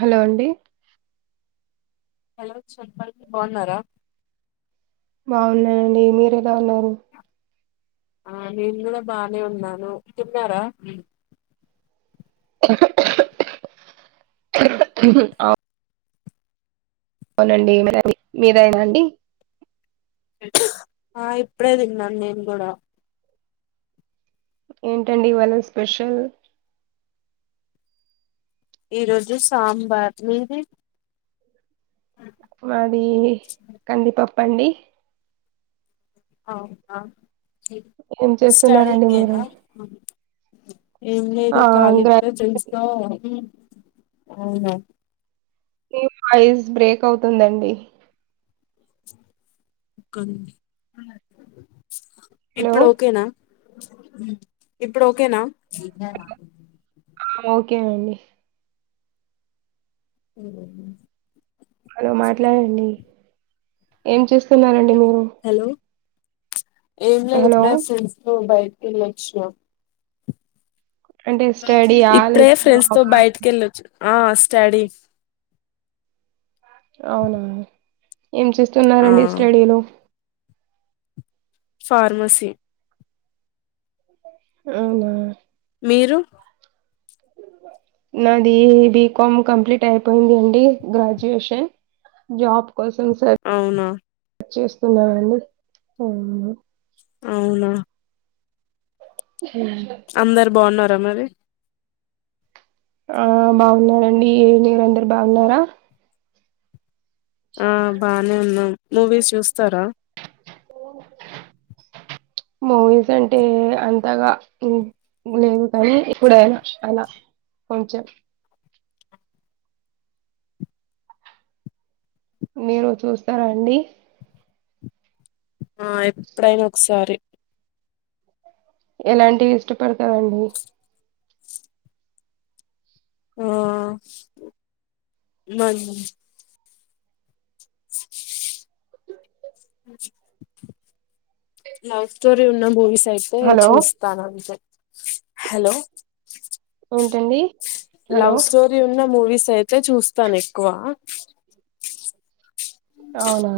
Hello అండి hello చంపల్కి బాగున్నారా బాగున్నానండి మీర ఎలా ఉన్నారు ఆ నేను కూడా బానే ఉన్నాను తిన్నారా అవు అవునండి మీ మీరైనా అండి ఆ ఇప్పుడే తిన్నాను నేను కూడా ఏంటండి ఇవాళ స్పెషల్ ఈ రోజు సాంబార్ మీది మాది కంది పప్పు ప్పండి ఆహా ఏం చేస్తున్నారండి స్టడింగ్ మీరు ఏనా ఏం లేదు ఆ కాలిప్ప గ్రాడ్యుయేట్లీ పెన్స్ తో అవును నీ వయిస్ బ్రేక్ అవుతుందండి క హలో ఇప్పుడు ఓకేనా ఇప్పుడు ఓకేనా ఆ ఓకే అండి ఉఓ హలో మాట్లాడండి ఏం చేస్త స్తున్నారండి మీరు హలో ఏం లేదు హలో ఇప్పుడె ఫ్రెండ్స్ తో బయట కేలేచినా అంటే స్టడీయా ఇప్పుడే లేదా ఫ్రెండ్స్ తో జాబా బయటికి వెళ్ళొచ్చ ఆ స్టాడీ అవునా ఏం ఆ చేస్తున్నారండి స్టడీలో ఫార్మసి అవునా మీరు నాది బీకామ్ కంప్లీట్ అయిపోయింది అండి గ్రాడ్యుయేషన్ జాబ్ కోసం సెర్ అవునా చేస్తూ సున్నామన్న అవునా అందరు బాన్న అ మరి ఆ బాగున్నారండి నీరందరు బాన్నారా ఆ బానే ఉన్నాం మూవీస్ చూస్తారా మూవీస్ అంటే అంతగా లేదు కానీ ఇప్పుడైనా అలా కొంచెం మీరు చూస్తారా అండి ఆ ఎప్పుడైనా ఒకసారి ఎలాంటివి ఇష్టపడతారుండి ఆ మ వో లవ్ స్టోర ఉన్న బోవి అయితే హలో చూస్తాను అంతే హలో ఉంటండి వ్ స్టోరి ఉన్న మూవీస్ అయితే చూస్తాను ఎక్కువ అవునా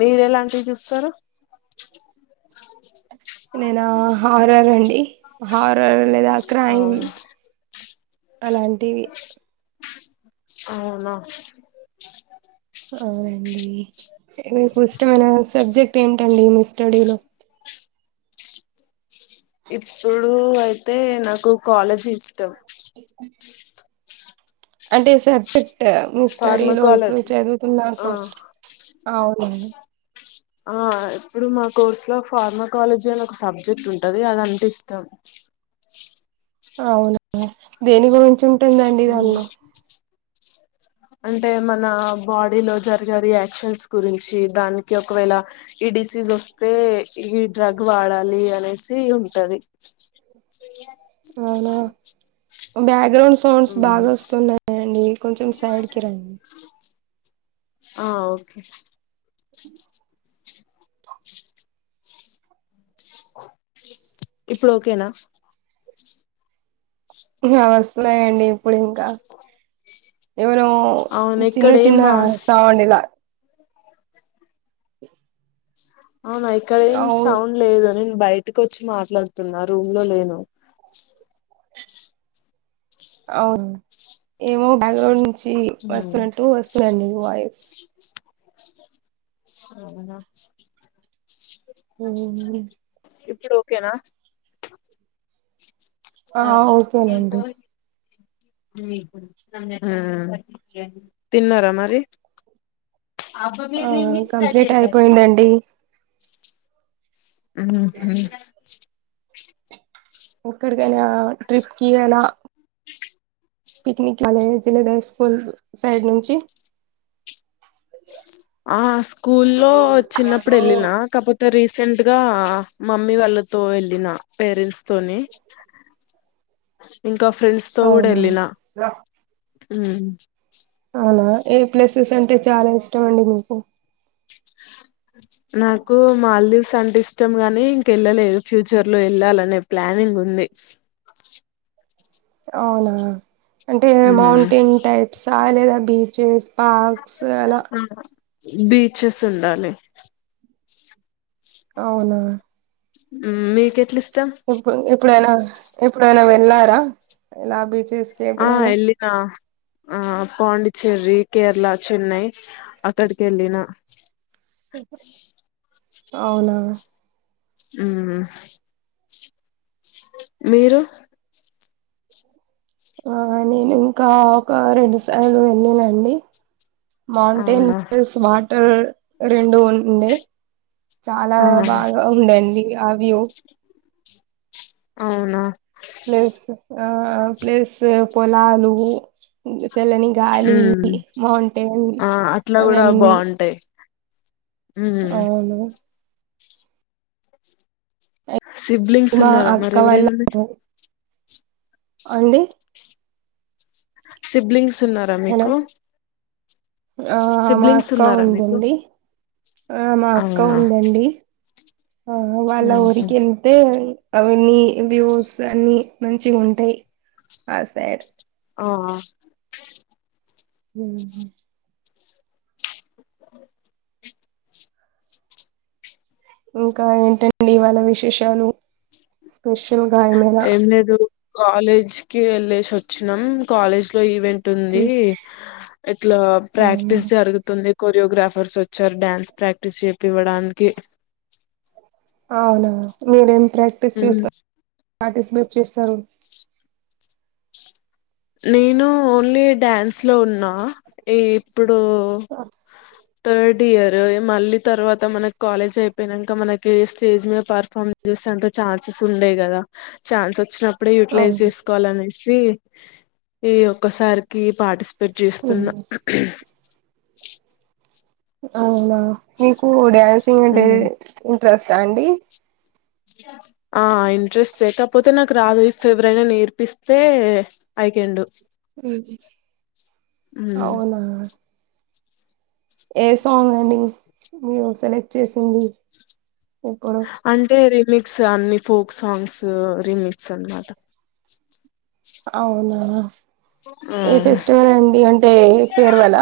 మీరు ఎలాంటివి చూస్తారు అ నేను హారర్ అండి హారర్ లేదా క్రైమ్ అవును అలాంటివి అవునా అవునండి మీకు ఇష్టమైన సబ్జెక్ట్ ఏంటండి మీ స్టడీలో ఇప్పుడు అయితే నాకు కాలేజ్ అం అంటే స మీ స్టడీలో ఇప్పుడు ఫార్మకాలజీ చదువుతున్న ఆ కోర్స్ అవునండి ఆ ఇప్పుడు మా కోర్సు లో ఫార్మాకాలజీ అని ఒక సబ్జెక్ట్ ఉంటది అదంటే ఇష్టం అవును దేని గురించం దంటి కా అంటే మన బాడీలో జరిగే రియాక్షన్స్ గురించి దానికి ఒకవేళ ఈ డిసీజ్ వస్తే ఈ డ్రగ్ వాడాలి అనేసి ఉంటది అవునా బ్యాగ బ్యాక్గ్రౌండ్ సౌండ్స్ బాగా వస్తున్నాయండి కొంచెం సైడ్కి రండి ఆ ఓకే ఇప్పుడు ఓకేనా వస్తులుయంండి పడుకా ఎవర అవును చిన్న ఇక్కడ ఏం చిన్న నా సవాండలా అవునా ఇక్కడ ఏం అవు సౌండ్ లేదుని బయటకు వచ్చి మాట్లాడుతున్నా రూమ్ లో లేను అవును ఏమో బ్యాక్గ్రౌండ్ ఉమ్, వస్తుంటటు వస్తులండి వాయిస్ అవునా ఆ ఇప్పుడ ఓకేనా ఆ ఓకేనండి తిన్నారా మరి ఆ కంప్లీట్ అయిపోయిందండి ఆ ఎక్కడికైనా ట్రిప్ కి అలా ఇ పిక్నిక్ కాలే జలదై స్కూల్ సైడ్ నుంచి ఆ స్కూల్లో చిన్నప్పుడు వెళ్ళినా కాకపోతే రీసెంట్ గా మమ్మీ వాళ్ళతో వెళ్ళిన పేరెంట్స్ తో ఇకా ఫ్రెండ్స్ తో కూడా అవునా వెళ్ళనా ఆ అనా ఏ ప్లేసెస్ అంటే చాలా ఇష్టం అండి మీకు నాకు మాాలదీవ్స్ అంటే ఇష్టం గాని ఇంకెళ్ళలేదు ఫ్యూచర్ లో వెళ్ళాలనే ప్లానింగ్ ఉంది అవునా అంటే ఉమ్. మౌంటైన్ టైప్స్ కాాలేద బచేస్ పస్ ఎలా బీచస్ ఉండాలి అవునా మీక ఎప్పుడు ఎప్పుడైనా ఇప్పుడునా వెళ్ళారా ఎలా బీచ్ ఆ ఎలినా ఆ పాండిచ్చేరి కేరళ చెన్నై అక్కడికి వెళ్ళిన అవునా అ మీరు ఆ నేను ఇంకా ఒక రెండు సార్లు వెళ్ళనండి అవునా మాౌంటెన్స్ వాటర్ రెండ ఉడి చాలా ఆ బాగా ఉండడి ఆో అవునా ప్లస్ ఆ ప్లస్ పొలాలు చల్లని గాలి ఉమ్. మౌంటైన్ ఆ అట్లా కూడా అవన్నీ బాగుంటాయి ఉమ్ అవును సిబ్లింగ్స్ మా ఉన్నారా అక్క మరి ఎవరైనా మీ అవుండి సిబ్లింగ్స్ ఉన్నారా హలో మీకు ఆ మా సిబ్లింగ్స్ అక్క ఉన్నారా మీకు ఉందండి ఆ మా అక్క అవునా ఉందండి ఆ అ అళ ఉహు ఊరిక వెళ్తే ఇన్ని వ్యూస్ అన్ని మంచిగా ఉంటాయి ఆ సైడ్ ఆ హ అ ఇంకా ఏంటండి ఇవాళ విశేషాలు స్పెషల్ గా ఏమైనా ఎమ్లేదు కాలేజ్కిి వెళ్ళేసి వచ్చినాం కాలేజ్ లో ఈవెంట్ ఉంది ఉమ్ ఇట్లా అవునా ప్రాక్టీస్ జరుగుతుంది కోరియోగ్రాఫర్స్ వచ్చారు డ్యాన్స్ ప్రాక్టీస్ చేపివ్వడానికి అవునా మీరెం ప్రాక్టీస్ ఉమ్ చేసుస్త పార్టిపేట్ చేస్తాను నేను ఓన్లీ డ్యాన్స్ లో ఉన్న ఈ ఇప్పుడు థర్డ్ ఇయర్ మళ్ళీ తర్వాత మనకి కాలేజ్ అయిపోయినాక మనకి స్టేజ్ మీద పర్ఫార్మ్ చేసాంట ఛాన్సెస్ ఉండేయి కదా ఛాన్స్ వచ్చినప్పుడు ఇప్పుడు యూటిలైజ్ అవును చేసువాల అనే తే ఈ ఒక్కసారికి పాటిసిప పెట్ చేస్తున్న ఉమ్. అవునా మీకుడ ంట ఉమ్. ్రస్ా అండి ఆ ఇంట్రెస్ట్ లేకపోతే నాకు రాదు ఇఫ ఎవరైనా నేర్పిస్తే ఈ కాన్ డూ అవునా ఏ సాంగ్ అండి మీరు సెలెక్ట్ చేసింది ఇప్పుడు అంటే ర మిక్స్ అన్ని ఫోక్ సాంగ్స్ రీమిక్స్ అనమాట అవునా ఏ ఉమ్ ఫెస్టివల్ అండి అంటే పేర్ వాల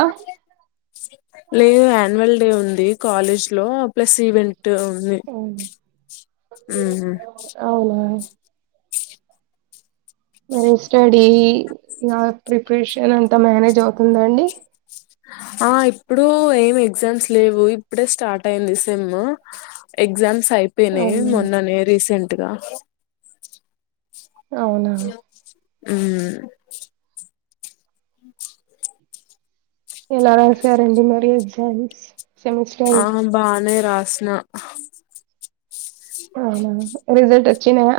లేదు యాన్యువల్ డే ఉంది కాలేజ్ లో ప్లస్ ఈవెంట్ అవు అవును. అవునా మరి స్టడీ ఇ ప్రిపరేషన్ అంతా మేనేజ్ అవుతుందండి ఆ ఇప్పుడు ఏం ఎగ్జామ్స్ లేవు ఇప్పుడే స్టార్ట్ అయింది సేమ్ ఎగ్జామ్స్ అయిపోయినాయి అవునా మొన్ననే రీసెంట్ టుగా అవునా హలో అ అ ఎలాారాసే రెం మార ఎజాన్స్ అహ బానే రాస్నా హ అవునా రిజల్ట్ వచ్చినయా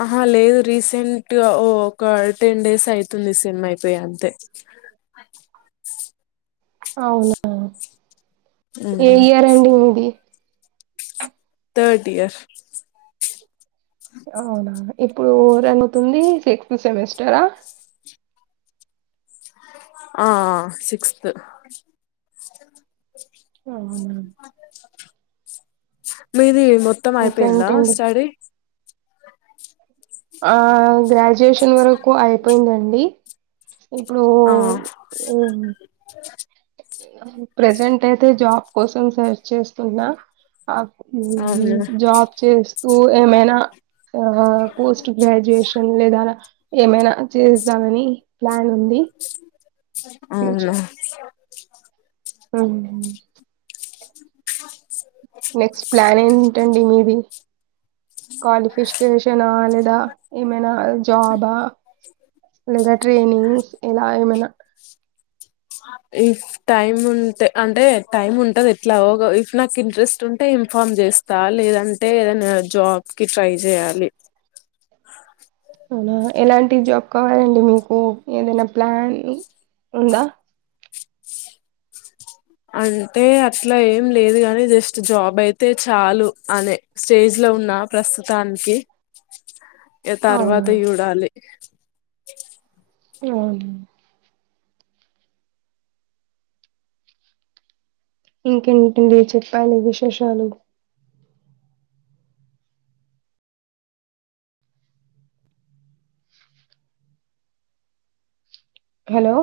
ఆహా లేదు రీసెంట్ గా ఓ ఒక టెన్ డేస్ అయితుంది సిమ్ అయిపోయి అంతే అవునా ఏ ఉమ్ year ending the third year అవునా ఇప్పుడు రంగతుంది సిక్స్త్ సెమిస్టరా ఆ సిక్స్త్ ఆ అవునా మీది మొత్తం అయిపోయిందా ఇంకేంటండి స్టడీ ఆ గ్రాడ్యుయేషన్ వరకు అయిపోయిందండి ఇప్పుడు ఆ ఉమ్ ప్రజెంట్ అయితే జాబ్ కోసం సెర్చ్ చేస్తున్నా అప్ అవును జాబ్ చేస్త ఉ ఏమైనా ఆ పోస్ట్ గ్రాడ్యుయేషన్ లేదా ఏమైనా చేద్దామని ప్లాన్ ఉంది అవును అవును నెక్స్ట్ ప్లాన్ ఏంటండి మీది క్వాలిఫికేషనా లేదా ఏమైనా జాబా లేదా ట్రైనింగ్స్ ఇలా ఏమైనా ఇఫ్ టైమ్ ఉంటే అంటే టైమ్ ఉంటంది ఎట్లా ఇఫ్ నాకు ఇంట్రెస్ట్ ఉంటే ఇన్ఫామ్ చేస్తా లేదంటే ఏదనా జాబ్ కి ట్రై చేయాలి అవునా ఎలాంటి జాబ్ కావాలండి మీకు ఏదైనా ప్లాన్ ఉందా అంటే అట్లా ఏం లేదు గాని జస్ట్ జాబ్ అయితే చాలు అనే స్టేజ్ లో ఉన్నా ప్రస్తుతానికి తర్వాత అవునా చూడాలి అవును ఇంకేంటిడి చెప్పిలీ విశేషాలు హలో